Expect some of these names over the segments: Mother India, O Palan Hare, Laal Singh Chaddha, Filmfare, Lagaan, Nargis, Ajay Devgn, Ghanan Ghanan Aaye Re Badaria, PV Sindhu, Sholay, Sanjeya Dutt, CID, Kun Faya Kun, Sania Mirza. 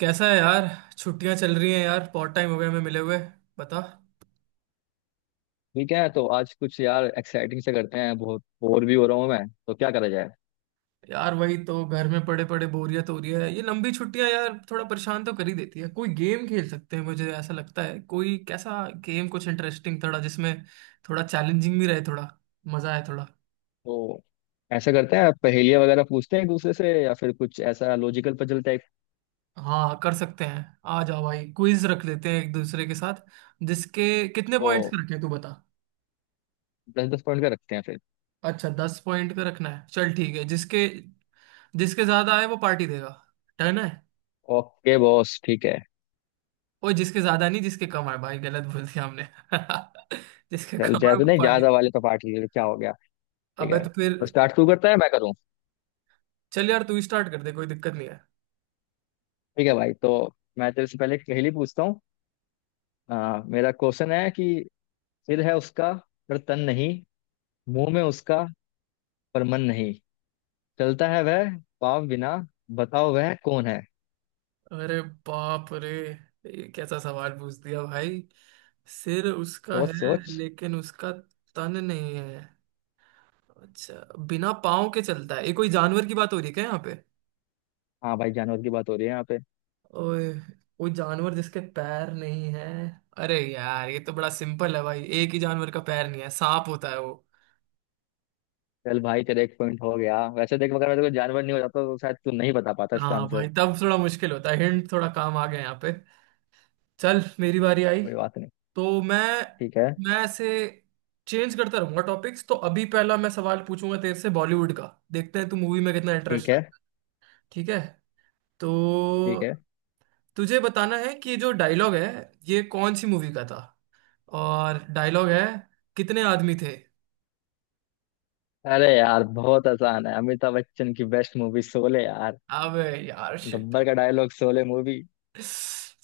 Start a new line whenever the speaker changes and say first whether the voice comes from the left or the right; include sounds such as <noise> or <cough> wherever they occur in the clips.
right: कैसा है यार। छुट्टियां चल रही हैं यार। बहुत टाइम हो गया हमें मिले हुए। बता।
left: ठीक है। तो आज कुछ यार एक्साइटिंग से करते हैं, बहुत बोर भी हो रहा हूँ मैं, तो क्या करा जाए।
right: यार वही तो घर में पड़े पड़े बोरियत हो रही है। ये लंबी छुट्टियां यार थोड़ा परेशान तो कर ही देती है। कोई गेम खेल सकते हैं मुझे ऐसा लगता है। कोई कैसा गेम, कुछ इंटरेस्टिंग थोड़ा जिसमें थोड़ा चैलेंजिंग भी रहे, थोड़ा मजा आए थोड़ा।
left: तो ऐसा करते हैं, पहेलियां वगैरह पूछते हैं एक दूसरे से, या फिर कुछ ऐसा लॉजिकल पजल टाइप।
right: हाँ कर सकते हैं। आ जाओ भाई क्विज रख लेते हैं एक दूसरे के साथ। जिसके कितने पॉइंट्स
left: तो
right: का रखें तू बता।
left: दस दस पॉइंट का रखते हैं फिर।
right: अच्छा दस पॉइंट का रखना है, चल ठीक है। जिसके जिसके ज्यादा आए वो पार्टी देगा। डन है।
left: ओके बॉस, ठीक है।
right: वो जिसके ज्यादा नहीं, जिसके कम है भाई, गलत बोल दिया हमने। <laughs> जिसके
left: चल,
right: कम है
left: जैसे
right: वो
left: नहीं,
right: पार्टी।
left: ज्यादा वाले तो पार्टी ले लो, क्या हो गया। ठीक
right: अबे
left: है।
right: तो फिर।
left: तो स्टार्ट तू करता है मैं करूँ?
right: चल यार तू स्टार्ट कर दे, कोई दिक्कत नहीं है।
left: ठीक है भाई। तो मैं तेरे से पहले एक पहेली पूछता हूँ। मेरा क्वेश्चन है कि सिर है उसका पर तन नहीं, मुंह में उसका पर मन नहीं, चलता है वह पाप बिना, बताओ वह कौन है?
right: अरे बाप रे, ये कैसा सवाल पूछ दिया भाई। सिर उसका है
left: सोच सोच।
right: लेकिन उसका तन नहीं है। अच्छा। बिना पाँव के चलता है, ये कोई जानवर की बात हो रही है क्या यहाँ पे?
left: हाँ भाई, जानवर की बात हो रही है यहाँ पे।
right: ओए। कोई जानवर जिसके पैर नहीं है। अरे यार ये तो बड़ा सिंपल है भाई। एक ही जानवर का पैर नहीं है, सांप होता है।
left: चल भाई, तेरा एक पॉइंट हो गया। वैसे देख, अगर कोई जानवर नहीं हो जाता तो शायद तू नहीं बता पाता इसका
right: हाँ
left: आंसर।
right: भाई तब थोड़ा मुश्किल होता है। हिंट थोड़ा काम आ गया यहाँ पे। चल मेरी बारी आई।
left: कोई बात नहीं।
right: तो मैं
left: ठीक है।
right: मैं ऐसे चेंज करता रहूंगा टॉपिक्स। तो अभी पहला मैं सवाल पूछूंगा तेरे से बॉलीवुड का। देखते हैं तू मूवी में कितना
left: ठीक
right: इंटरेस्ट।
left: है।
right: ठीक है, तो
left: ठीक है।
right: तुझे बताना है कि जो डायलॉग है ये कौन सी मूवी का था। और डायलॉग है, कितने आदमी थे।
left: अरे यार, बहुत आसान है, अमिताभ बच्चन की बेस्ट मूवी शोले यार।
right: अबे यार।
left: गब्बर का डायलॉग, शोले मूवी।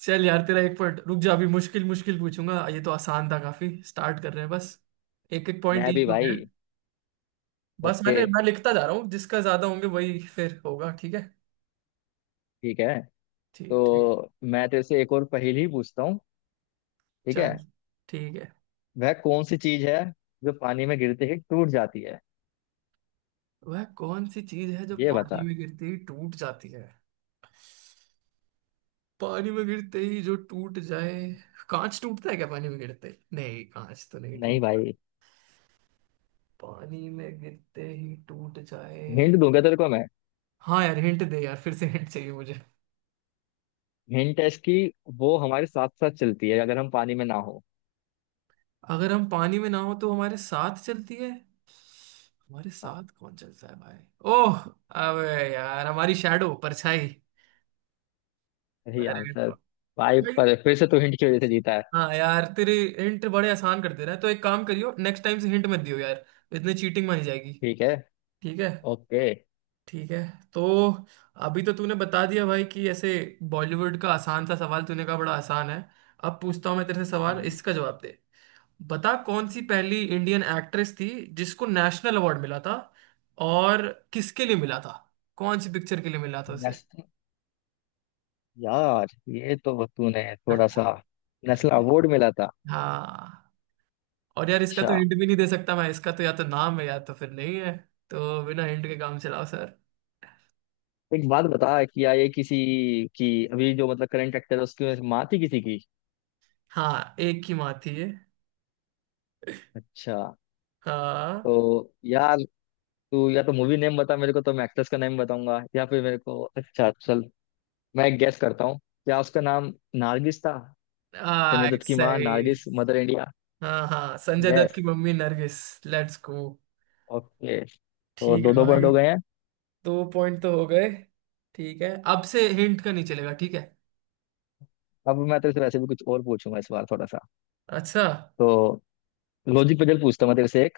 right: चल यार तेरा एक पॉइंट। रुक जा, अभी मुश्किल मुश्किल पूछूंगा। ये तो आसान था, काफी स्टार्ट कर रहे हैं बस। एक एक पॉइंट
left: मैं भी
right: ईच हो गए।
left: भाई।
right: बस
left: ओके।
right: मैं लिखता जा रहा हूँ, जिसका ज्यादा होंगे वही फिर होगा ठीक है।
left: ठीक है।
right: ठीक ठीक।
left: तो मैं तेरे से एक और पहेली पूछता हूँ, ठीक
right: चल
left: है।
right: ठीक है।
left: वह कौन सी चीज है जो पानी में गिरते ही टूट जाती है?
right: वह कौन सी चीज है जो
left: ये बता।
right: पानी में गिरते ही टूट जाती है? पानी में गिरते ही जो टूट जाए। कांच टूटता है क्या पानी में गिरते ही? नहीं कांच तो नहीं
left: नहीं
right: टूटता।
left: भाई।
right: पानी में गिरते ही टूट जाए।
left: हिंट दूंगा तेरे को मैं।
right: हाँ यार हिंट दे यार, फिर से हिंट चाहिए मुझे।
left: हिंट है इसकी, वो हमारे साथ साथ चलती है अगर हम पानी में ना हो।
right: अगर हम पानी में ना हो तो हमारे साथ चलती है। हमारे
left: हाँ,
right: साथ कौन चलता है भाई? ओह। अबे। यार हमारी शैडो, परछाई।
left: सही
right: अरे
left: आंसर। भाई,
right: भाई,
left: पर फिर से तू हिंट की वजह से जीता है।
right: हाँ यार तेरे हिंट बड़े आसान कर दे रहा है, तो एक काम करियो नेक्स्ट टाइम से हिंट मत दियो यार। इतनी चीटिंग मानी जाएगी।
left: ठीक है।
right: ठीक है।
left: ओके।
right: ठीक है। तो अभी तो तूने बता दिया भाई कि ऐसे बॉलीवुड का आसान सा सवाल, तूने कहा बड़ा आसान है। अब पूछता हूँ मैं तेरे से सवाल, इसका जवाब दे। बता कौन सी पहली इंडियन एक्ट्रेस थी जिसको नेशनल अवार्ड मिला था, और किसके लिए मिला था, कौन सी पिक्चर के लिए मिला था उसे।
left: नेशनल? यार ये तो तूने थोड़ा सा, नेशनल अवार्ड मिला था।
right: हाँ। और यार इसका तो
left: अच्छा।
right: हिंट भी नहीं दे सकता मैं। इसका तो या तो नाम है या तो फिर नहीं है। तो बिना हिंट के काम चलाओ सर।
left: एक बात बता, क्या ये किसी की अभी जो मतलब करंट एक्टर है उसकी माँ थी किसी की?
right: हाँ एक ही माँ थी ये।
left: अच्छा।
right: हाँ।
left: तो यार, तू या तो मूवी नेम बता मेरे को तो मैं एक्ट्रेस का नेम बताऊंगा, या फिर मेरे को, अच्छा चल, मैं एक गेस करता हूँ। क्या उसका नाम नारगिस था? संजय
right: आ,
left: दत्त की माँ
right: सही।
left: नारगिस, मदर इंडिया।
right: हाँ हाँ, संजय दत्त
left: यस।
right: की मम्मी नरगिस। Let's go.
left: ओके, तो
right: ठीक है
left: दो दो पॉइंट
right: भाई।
left: हो गए हैं।
right: दो पॉइंट तो हो गए। ठीक है, अब से हिंट का नहीं चलेगा ठीक है।
left: अब मैं तेरे से वैसे भी कुछ और पूछूंगा इस बार, थोड़ा सा।
right: अच्छा।
left: तो लॉजिक पजल पूछता हूँ मैं तेरे से एक,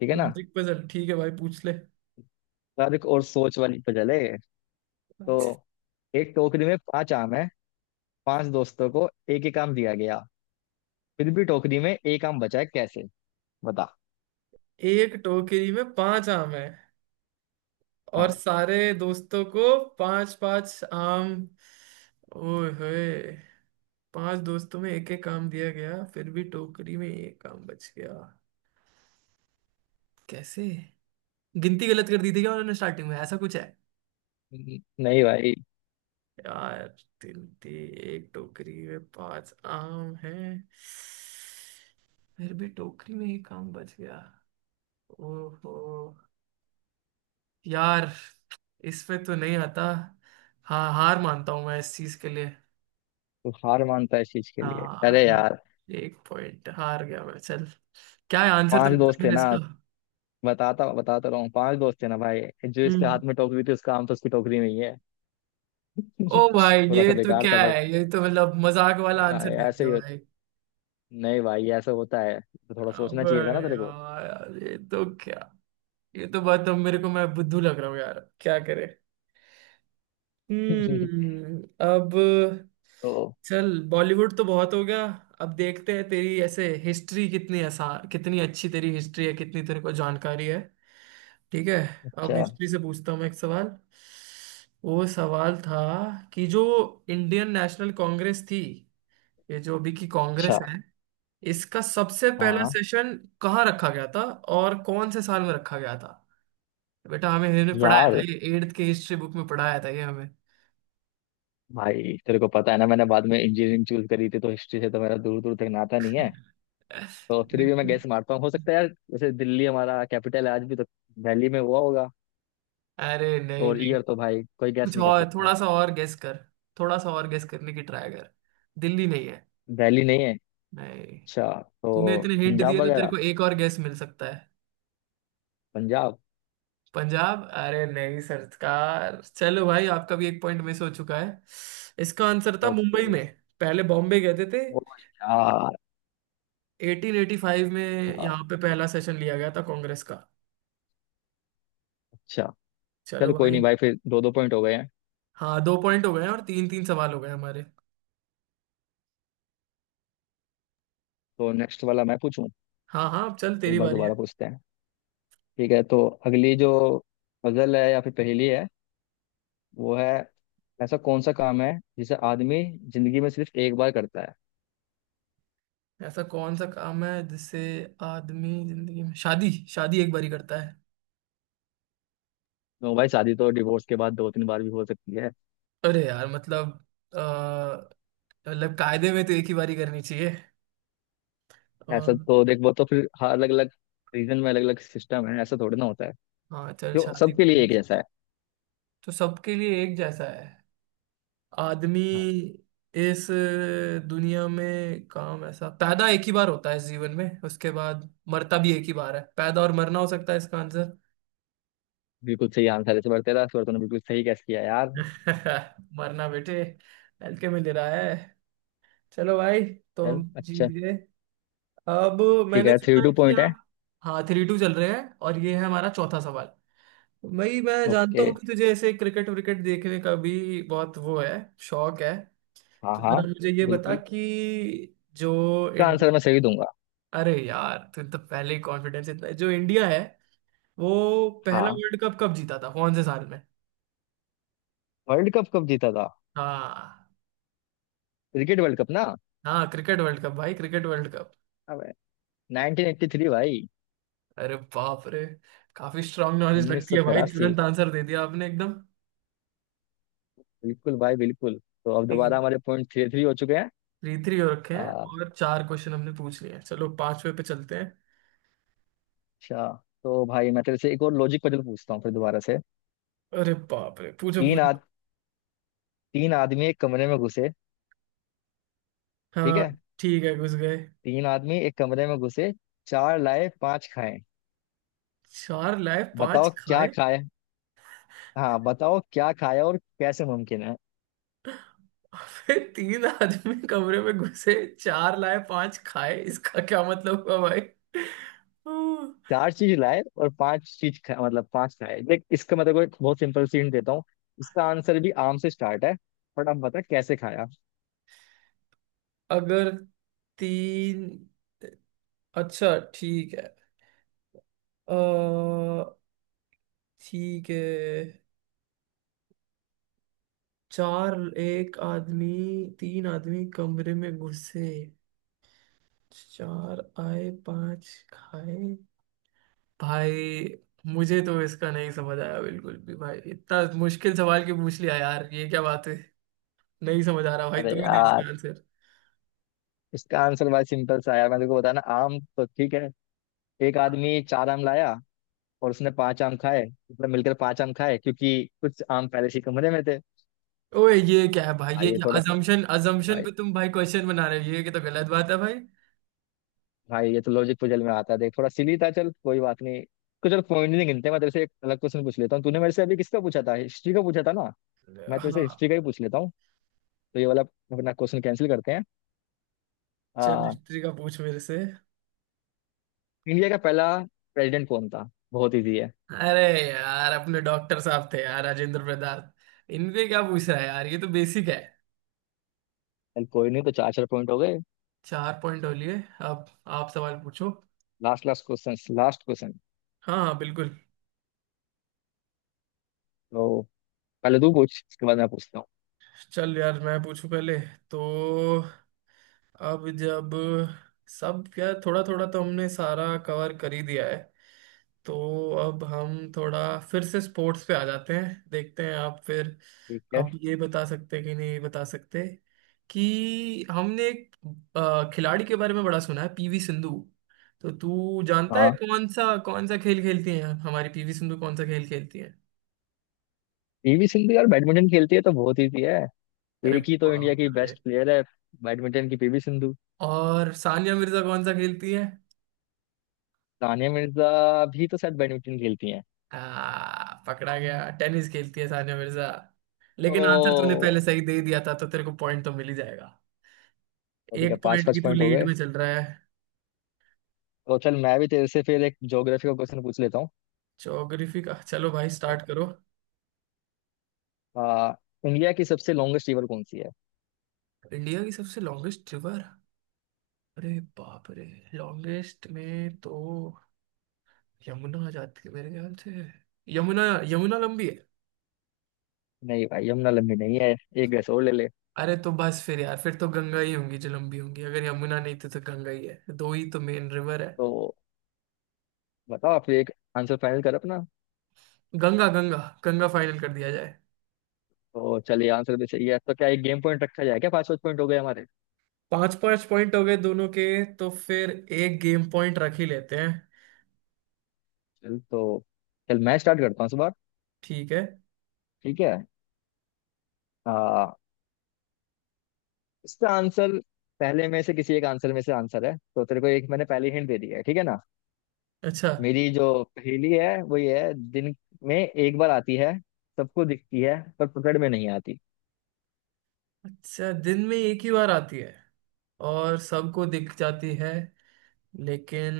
left: ठीक है ना?
right: लॉजिक पजल ठीक है भाई, पूछ ले।
left: यार एक और सोच वाली पजल है ये।
right: अच्छा,
left: तो एक टोकरी में पांच आम है, पांच दोस्तों को एक एक आम दिया गया, फिर भी टोकरी में एक आम बचा है, कैसे? बता।
right: एक टोकरी में पांच आम है और
left: हाँ।
right: सारे दोस्तों को पांच पांच आम। ओए होए। पांच दोस्तों में एक एक आम दिया गया फिर भी टोकरी में एक आम बच गया कैसे? गिनती गलत कर दी थी क्या उन्होंने स्टार्टिंग में, ऐसा कुछ?
left: नहीं भाई।
right: यार तिल थी। एक टोकरी में पांच आम है फिर भी टोकरी में एक आम बच गया। ओहो। यार इस पे तो नहीं आता। हाँ हार मानता हूँ मैं इस चीज के लिए।
left: तू हार मानता है इस चीज के लिए?
right: हाँ
left: अरे
right: एक,
left: यार।
right: एक पॉइंट हार गया मैं, चल। क्या है आंसर तो
left: पांच दोस्त
right: बता
left: थे
right: दे
left: ना,
right: इसका।
left: बताता बताता रहा हूँ, पांच दोस्त थे ना भाई। जो इसके
right: हम्म।
left: हाथ में टोकरी थी उसका आम तो उसकी टोकरी में ही है।
right: ओ
left: <laughs>
right: भाई
left: थोड़ा सा
right: ये तो
left: बेकार
right: क्या
left: था बट।
right: है? ये तो मतलब मजाक वाला आंसर दे
left: ऐसे
right: दिया
left: ही हो-
right: भाई।
left: नहीं भाई, ऐसा होता है तो थोड़ा
right: अब
left: सोचना चाहिए था ना तेरे को।
right: यार ये तो क्या, ये तो बात, अब मेरे को मैं बुद्धू लग रहा हूँ यार क्या करे।
left: <laughs>
right: हम्म। अब
left: तो
right: चल, बॉलीवुड तो बहुत हो गया। अब देखते हैं तेरी ऐसे हिस्ट्री कितनी आसान, कितनी अच्छी तेरी हिस्ट्री है, कितनी तेरे को जानकारी है। ठीक है। अब
left: अच्छा।
right: हिस्ट्री से पूछता हूँ मैं एक सवाल। वो सवाल था कि जो इंडियन नेशनल कांग्रेस थी, ये जो अभी की कांग्रेस
left: अच्छा।
right: है, इसका सबसे पहला
left: हाँ
right: सेशन कहाँ रखा गया था और कौन से साल में रखा गया था? बेटा हमें, हमने पढ़ाया था,
left: यार।
right: ये एट्थ के हिस्ट्री बुक में पढ़ाया था ये हमें।
left: भाई तेरे को पता है ना मैंने बाद में इंजीनियरिंग चूज करी थी, तो हिस्ट्री से तो मेरा दूर दूर तक नाता नहीं है। तो फिर भी मैं
right: <laughs>
left: गैस मारता हूँ। हो सकता है यार, जैसे दिल्ली हमारा कैपिटल है आज भी तो, दिल्ली में हुआ होगा।
right: अरे नहीं
left: और
right: नहीं।
left: ईयर तो भाई कोई गैस
right: कुछ
left: नहीं कर
right: और,
left: सकता।
right: थोड़ा सा और गेस कर। थोड़ा सा और गेस करने की ट्राई कर। दिल्ली नहीं है।
left: दिल्ली नहीं है?
right: नहीं।
left: अच्छा। तो
right: तूने इतने हिंट
left: पंजाब
right: दिए तो तेरे
left: वगैरह।
right: को एक और गेस मिल सकता है।
left: पंजाब।
right: पंजाब अरे नहीं सरकार। चलो भाई, आपका भी एक पॉइंट मिस हो चुका है। इसका आंसर था मुंबई
left: ओके।
right: में। पहले बॉम्बे गए थे।
left: ओ यार।
right: 1885 में यहाँ पे पहला सेशन लिया गया था कांग्रेस का।
left: अच्छा,
right: चलो
left: चल कोई
right: भाई।
left: नहीं भाई, फिर दो दो पॉइंट हो गए हैं।
right: हाँ दो पॉइंट हो गए हैं और तीन तीन सवाल हो गए हमारे।
left: तो नेक्स्ट वाला मैं पूछूं।
right: हाँ हाँ, अब चल
left: एक
right: तेरी
left: बार
right: बारी
left: दोबारा
right: है।
left: पूछते हैं। ठीक है, तो अगली जो पजल है या फिर पहेली है वो है, ऐसा कौन सा काम है जिसे आदमी जिंदगी में सिर्फ एक बार करता है?
right: ऐसा कौन सा काम है जिससे आदमी जिंदगी में शादी शादी एक बारी करता है?
left: तो भाई, शादी तो डिवोर्स के बाद दो तीन बार भी हो सकती है।
right: अरे यार मतलब, अ, मतलब कायदे में तो एक ही बारी करनी चाहिए। अ,
left: ऐसा तो देख, वो तो फिर अलग अलग रीजन में अलग अलग सिस्टम है, ऐसा थोड़ी ना होता है
right: हाँ चल
left: जो
right: शादी
left: सबके लिए एक जैसा है।
right: तो सबके लिए एक जैसा है। आदमी
left: हाँ,
right: इस दुनिया में, काम ऐसा, पैदा एक ही बार होता है इस जीवन में, उसके बाद मरता भी एक ही बार है। पैदा और मरना हो सकता है इसका आंसर।
left: बिल्कुल सही आंसर है इस बार तेरा, इस बार तूने बिल्कुल सही गैस किया यार।
right: <laughs> मरना बेटे हल्के में ले रहा है। चलो भाई, तो
left: चल
right: हम जीत
left: अच्छा।
right: गए। अब
left: ठीक
right: मैंने
left: है, थ्री
right: सुना
left: टू
right: है कि
left: पॉइंट है।
right: आप। हाँ थ्री टू चल रहे हैं और ये है हमारा चौथा सवाल। भाई मैं जानता
left: ओके।
right: हूँ कि तुझे ऐसे क्रिकेट विकेट देखने का भी बहुत वो है, शौक है।
left: हाँ
right: तो
left: हाँ
right: जरा मुझे ये बता
left: बिल्कुल,
right: कि जो
left: इसका आंसर मैं
right: इंडिया,
left: सही दूंगा।
right: अरे यार तुम तो पहले ही कॉन्फिडेंस इतना। जो इंडिया है, वो पहला
left: हाँ।
right: वर्ल्ड कप कब जीता था, कौन से साल में?
left: वर्ल्ड कप कब जीता था?
right: हाँ
left: क्रिकेट वर्ल्ड कप ना?
right: हाँ क्रिकेट वर्ल्ड कप भाई, क्रिकेट वर्ल्ड कप।
left: अबे 1983 भाई।
right: अरे बाप रे, काफी स्ट्रांग नॉलेज लगती है भाई,
left: 1983,
right: तुरंत आंसर दे दिया आपने एकदम।
left: बिल्कुल भाई बिल्कुल। तो अब दोबारा हमारे पॉइंट थ्री थ्री हो चुके हैं।
right: थ्री थ्री हो रखे हैं
left: आ,
right: और चार क्वेश्चन हमने पूछ लिए हैं, चलो पांचवे पे चलते हैं।
left: अच्छा। तो भाई मैं तेरे से एक और लॉजिक पजल पूछता हूँ फिर दोबारा से।
right: अरे बाप रे पूछो
left: तीन
right: पूछो।
left: आद तीन आदमी एक कमरे में घुसे। ठीक
right: हाँ
left: है।
right: ठीक है, घुस गए।
left: तीन आदमी एक कमरे में घुसे, चार लाए पांच खाए,
right: चार लाए
left: बताओ
right: पांच
left: क्या
right: खाए।
left: खाए? हाँ, बताओ क्या खाया और कैसे मुमकिन है।
right: फिर तीन आदमी कमरे में घुसे, चार लाए पांच खाए, इसका क्या मतलब हुआ भाई? हम्म,
left: चार चीज लाए और पांच चीज खाए, मतलब पांच खाए। देख इसका मतलब, एक बहुत सिंपल सीन देता हूँ। इसका आंसर भी आम से स्टार्ट है, बट आप बता कैसे खाया।
right: अगर तीन, अच्छा ठीक है। अ, ठीक है। चार, एक आदमी, तीन आदमी कमरे में घुसे, चार आए पांच खाए। भाई मुझे तो इसका नहीं समझ आया बिल्कुल भी भाई, इतना मुश्किल सवाल क्यों पूछ लिया यार, ये क्या बात है? नहीं समझ आ रहा भाई,
left: अरे
right: तू ही दे इसका
left: यार,
right: आंसर।
left: इसका आंसर बड़ा सिंपल सा है यार, मैं तेरे को बताना, आम तो ठीक है। एक आदमी चार आम लाया और उसने पांच आम खाए, मतलब मिलकर पांच आम खाए क्योंकि कुछ आम पहले से ही कमरे में थे।
right: ओए ये क्या है भाई, ये
left: भाई ये
right: क्या
left: थोड़ा सी-
right: अजम्पशन अजम्पशन
left: भाई।
right: पे तुम भाई क्वेश्चन बना रहे हो? ये तो गलत बात है भाई।
left: भाई ये तो लॉजिक पजल में आता है, देख थोड़ा सिली था, चल कोई बात नहीं। कुछ और पॉइंट नहीं गिनते, मैं तेरे से एक अलग क्वेश्चन पूछ लेता हूँ। तूने मेरे से अभी किसका पूछा था, हिस्ट्री का पूछा था ना? मैं तेरे से
right: हाँ
left: हिस्ट्री का ही पूछ लेता हूँ। तो ये वाला अपना क्वेश्चन कैंसिल करते हैं।
right: चल,
left: आ,
right: हिस्ट्री का पूछ मेरे से।
left: इंडिया का पहला प्रेसिडेंट कौन था? बहुत इजी है।
right: अरे यार, अपने डॉक्टर साहब थे यार, राजेंद्र प्रसाद। इनपे क्या पूछ रहा है यार, ये तो बेसिक है।
left: चल कोई नहीं, तो चार चार पॉइंट हो गए।
right: चार पॉइंट हो लिए। अब आप सवाल पूछो।
left: Last last question, last question.
right: हाँ हाँ बिल्कुल।
left: तो पहले तू पूछ, उसके बाद मैं पूछता हूँ।
right: चल यार मैं पूछूं पहले। तो अब जब सब क्या, थोड़ा थोड़ा तो हमने सारा कवर कर ही दिया है। तो अब हम थोड़ा फिर से स्पोर्ट्स पे आ जाते हैं, देखते हैं आप फिर
left: ठीक है।
right: अब ये बता सकते हैं कि नहीं बता सकते। कि हमने एक खिलाड़ी के बारे में बड़ा सुना है, पीवी सिंधु। तो तू जानता है
left: हाँ,
right: कौन सा खेल खेलती हैं हमारी पीवी सिंधु, कौन सा खेल खेलती है?
left: पीवी सिंधु यार बैडमिंटन खेलती है, तो बहुत इजी है।
right: अरे
left: एक ही तो इंडिया
right: बाप
left: की
right: रे।
left: बेस्ट प्लेयर है, बैडमिंटन की पीवी सिंधु।
right: और सानिया मिर्जा कौन सा खेलती है?
left: सानिया मिर्जा भी तो शायद बैडमिंटन खेलती हैं।
right: आ, पकड़ा गया, टेनिस खेलती है सानिया मिर्जा। लेकिन आंसर तूने
left: ओ,
right: पहले सही दे दिया था तो तेरे को पॉइंट तो मिल ही जाएगा।
left: तो ठीक
right: एक
left: है, पाँच
right: पॉइंट
left: पाँच
right: की तू
left: पॉइंट हो
right: लीड
left: गए।
right: में चल रहा है।
left: तो चल, मैं भी तेरे से फिर एक ज्योग्राफी का क्वेश्चन पूछ लेता हूँ।
right: ज्योग्राफी का, चलो भाई स्टार्ट करो।
left: आ, इंडिया की सबसे लॉन्गेस्ट रिवर कौन सी है?
right: इंडिया की सबसे लॉन्गेस्ट रिवर। अरे बाप रे। लॉन्गेस्ट में तो यमुना आ जाती है मेरे ख्याल से। यमुना। यमुना लंबी है।
left: नहीं भाई, यमुना लंबी नहीं है, एक गैस और ले ले।
right: अरे तो बस फिर यार, फिर तो गंगा ही होंगी जो लंबी होंगी, अगर यमुना नहीं तो गंगा ही है, दो ही तो मेन रिवर है।
left: तो बताओ आप, एक आंसर फाइनल कर अपना।
right: गंगा गंगा। गंगा फाइनल कर दिया जाए।
left: तो चलिए, आंसर भी सही है, तो क्या एक गेम पॉइंट रखा जाए? क्या पाँच पाँच पॉइंट हो गए हमारे।
right: पांच पांच पॉइंट हो गए दोनों के। तो फिर एक गेम पॉइंट रख ही लेते हैं।
left: चल तो, चल मैं स्टार्ट करता हूँ इस बार।
right: ठीक है।
left: ठीक है। आ, इसका आंसर पहले में से किसी एक आंसर में से आंसर है, तो तेरे को एक मैंने पहले हिंट दे दी है, ठीक है ना।
right: अच्छा।
left: मेरी जो पहेली है वो ये है, दिन में एक बार आती है, सबको दिखती है पर पकड़ में नहीं आती।
right: अच्छा, दिन में एक ही बार आती है और सबको दिख जाती है लेकिन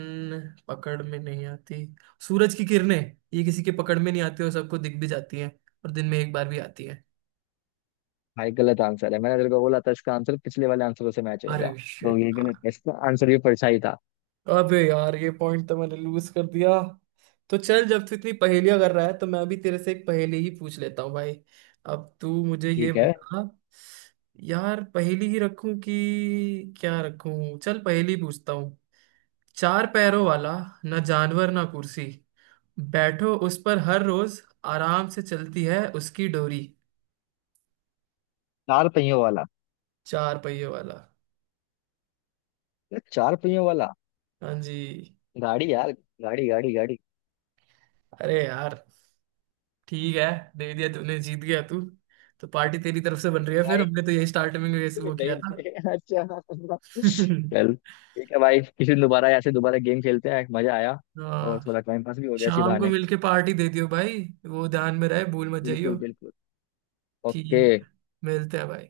right: पकड़ में नहीं आती। सूरज की किरणें। ये किसी के पकड़ में नहीं आती और सबको दिख भी जाती हैं, और दिन में एक बार भी आती है।
left: भाई गलत आंसर है, मैंने तेरे को बोला था इसका आंसर पिछले वाले आंसरों से मैच
right: अरे
left: होएगा। तो
right: शिट।
left: ये गलत है, इसका आंसर भी परछाई था।
right: अबे यार, ये पॉइंट तो मैंने लूज कर दिया। तो चल जब तू इतनी पहेलियां कर रहा है, तो मैं भी तेरे से एक पहेली ही पूछ लेता हूँ भाई। अब तू मुझे ये
left: ठीक है।
right: बता। यार पहेली ही रखूं कि क्या रखूं? चल पहेली पूछता हूँ। चार पैरों वाला, ना जानवर ना कुर्सी, बैठो उस पर हर रोज, आराम से चलती है उसकी डोरी।
left: चार पहियों वाला?
right: चार पहियों वाला।
left: अरे चार पहियों वाला,
right: हाँ जी।
left: गाड़ी यार, गाड़ी गाड़ी गाड़ी।
right: अरे यार ठीक है, दे दिया तूने, जीत गया तू। तो पार्टी तेरी तरफ से बन
left: ठीक
right: रही
left: है
right: है फिर,
left: भाई।
right: हमने तो यही स्टार्टिंग में वैसे
left: <laughs>
right: वो किया
left: नहीं
right: था।
left: नहीं, अच्छा। चल
right: <laughs>
left: ठीक है भाई, किसी दिन दोबारा ऐसे दोबारा गेम खेलते हैं, मजा आया। और
right: हाँ,
left: थोड़ा टाइम पास भी हो गया इसी
right: शाम को
left: बहाने।
right: मिलके पार्टी दे दियो भाई। वो ध्यान में रहे, भूल मत जाइयो।
left: बिल्कुल बिल्कुल। ओके।
right: ठीक है। मिलते हैं भाई।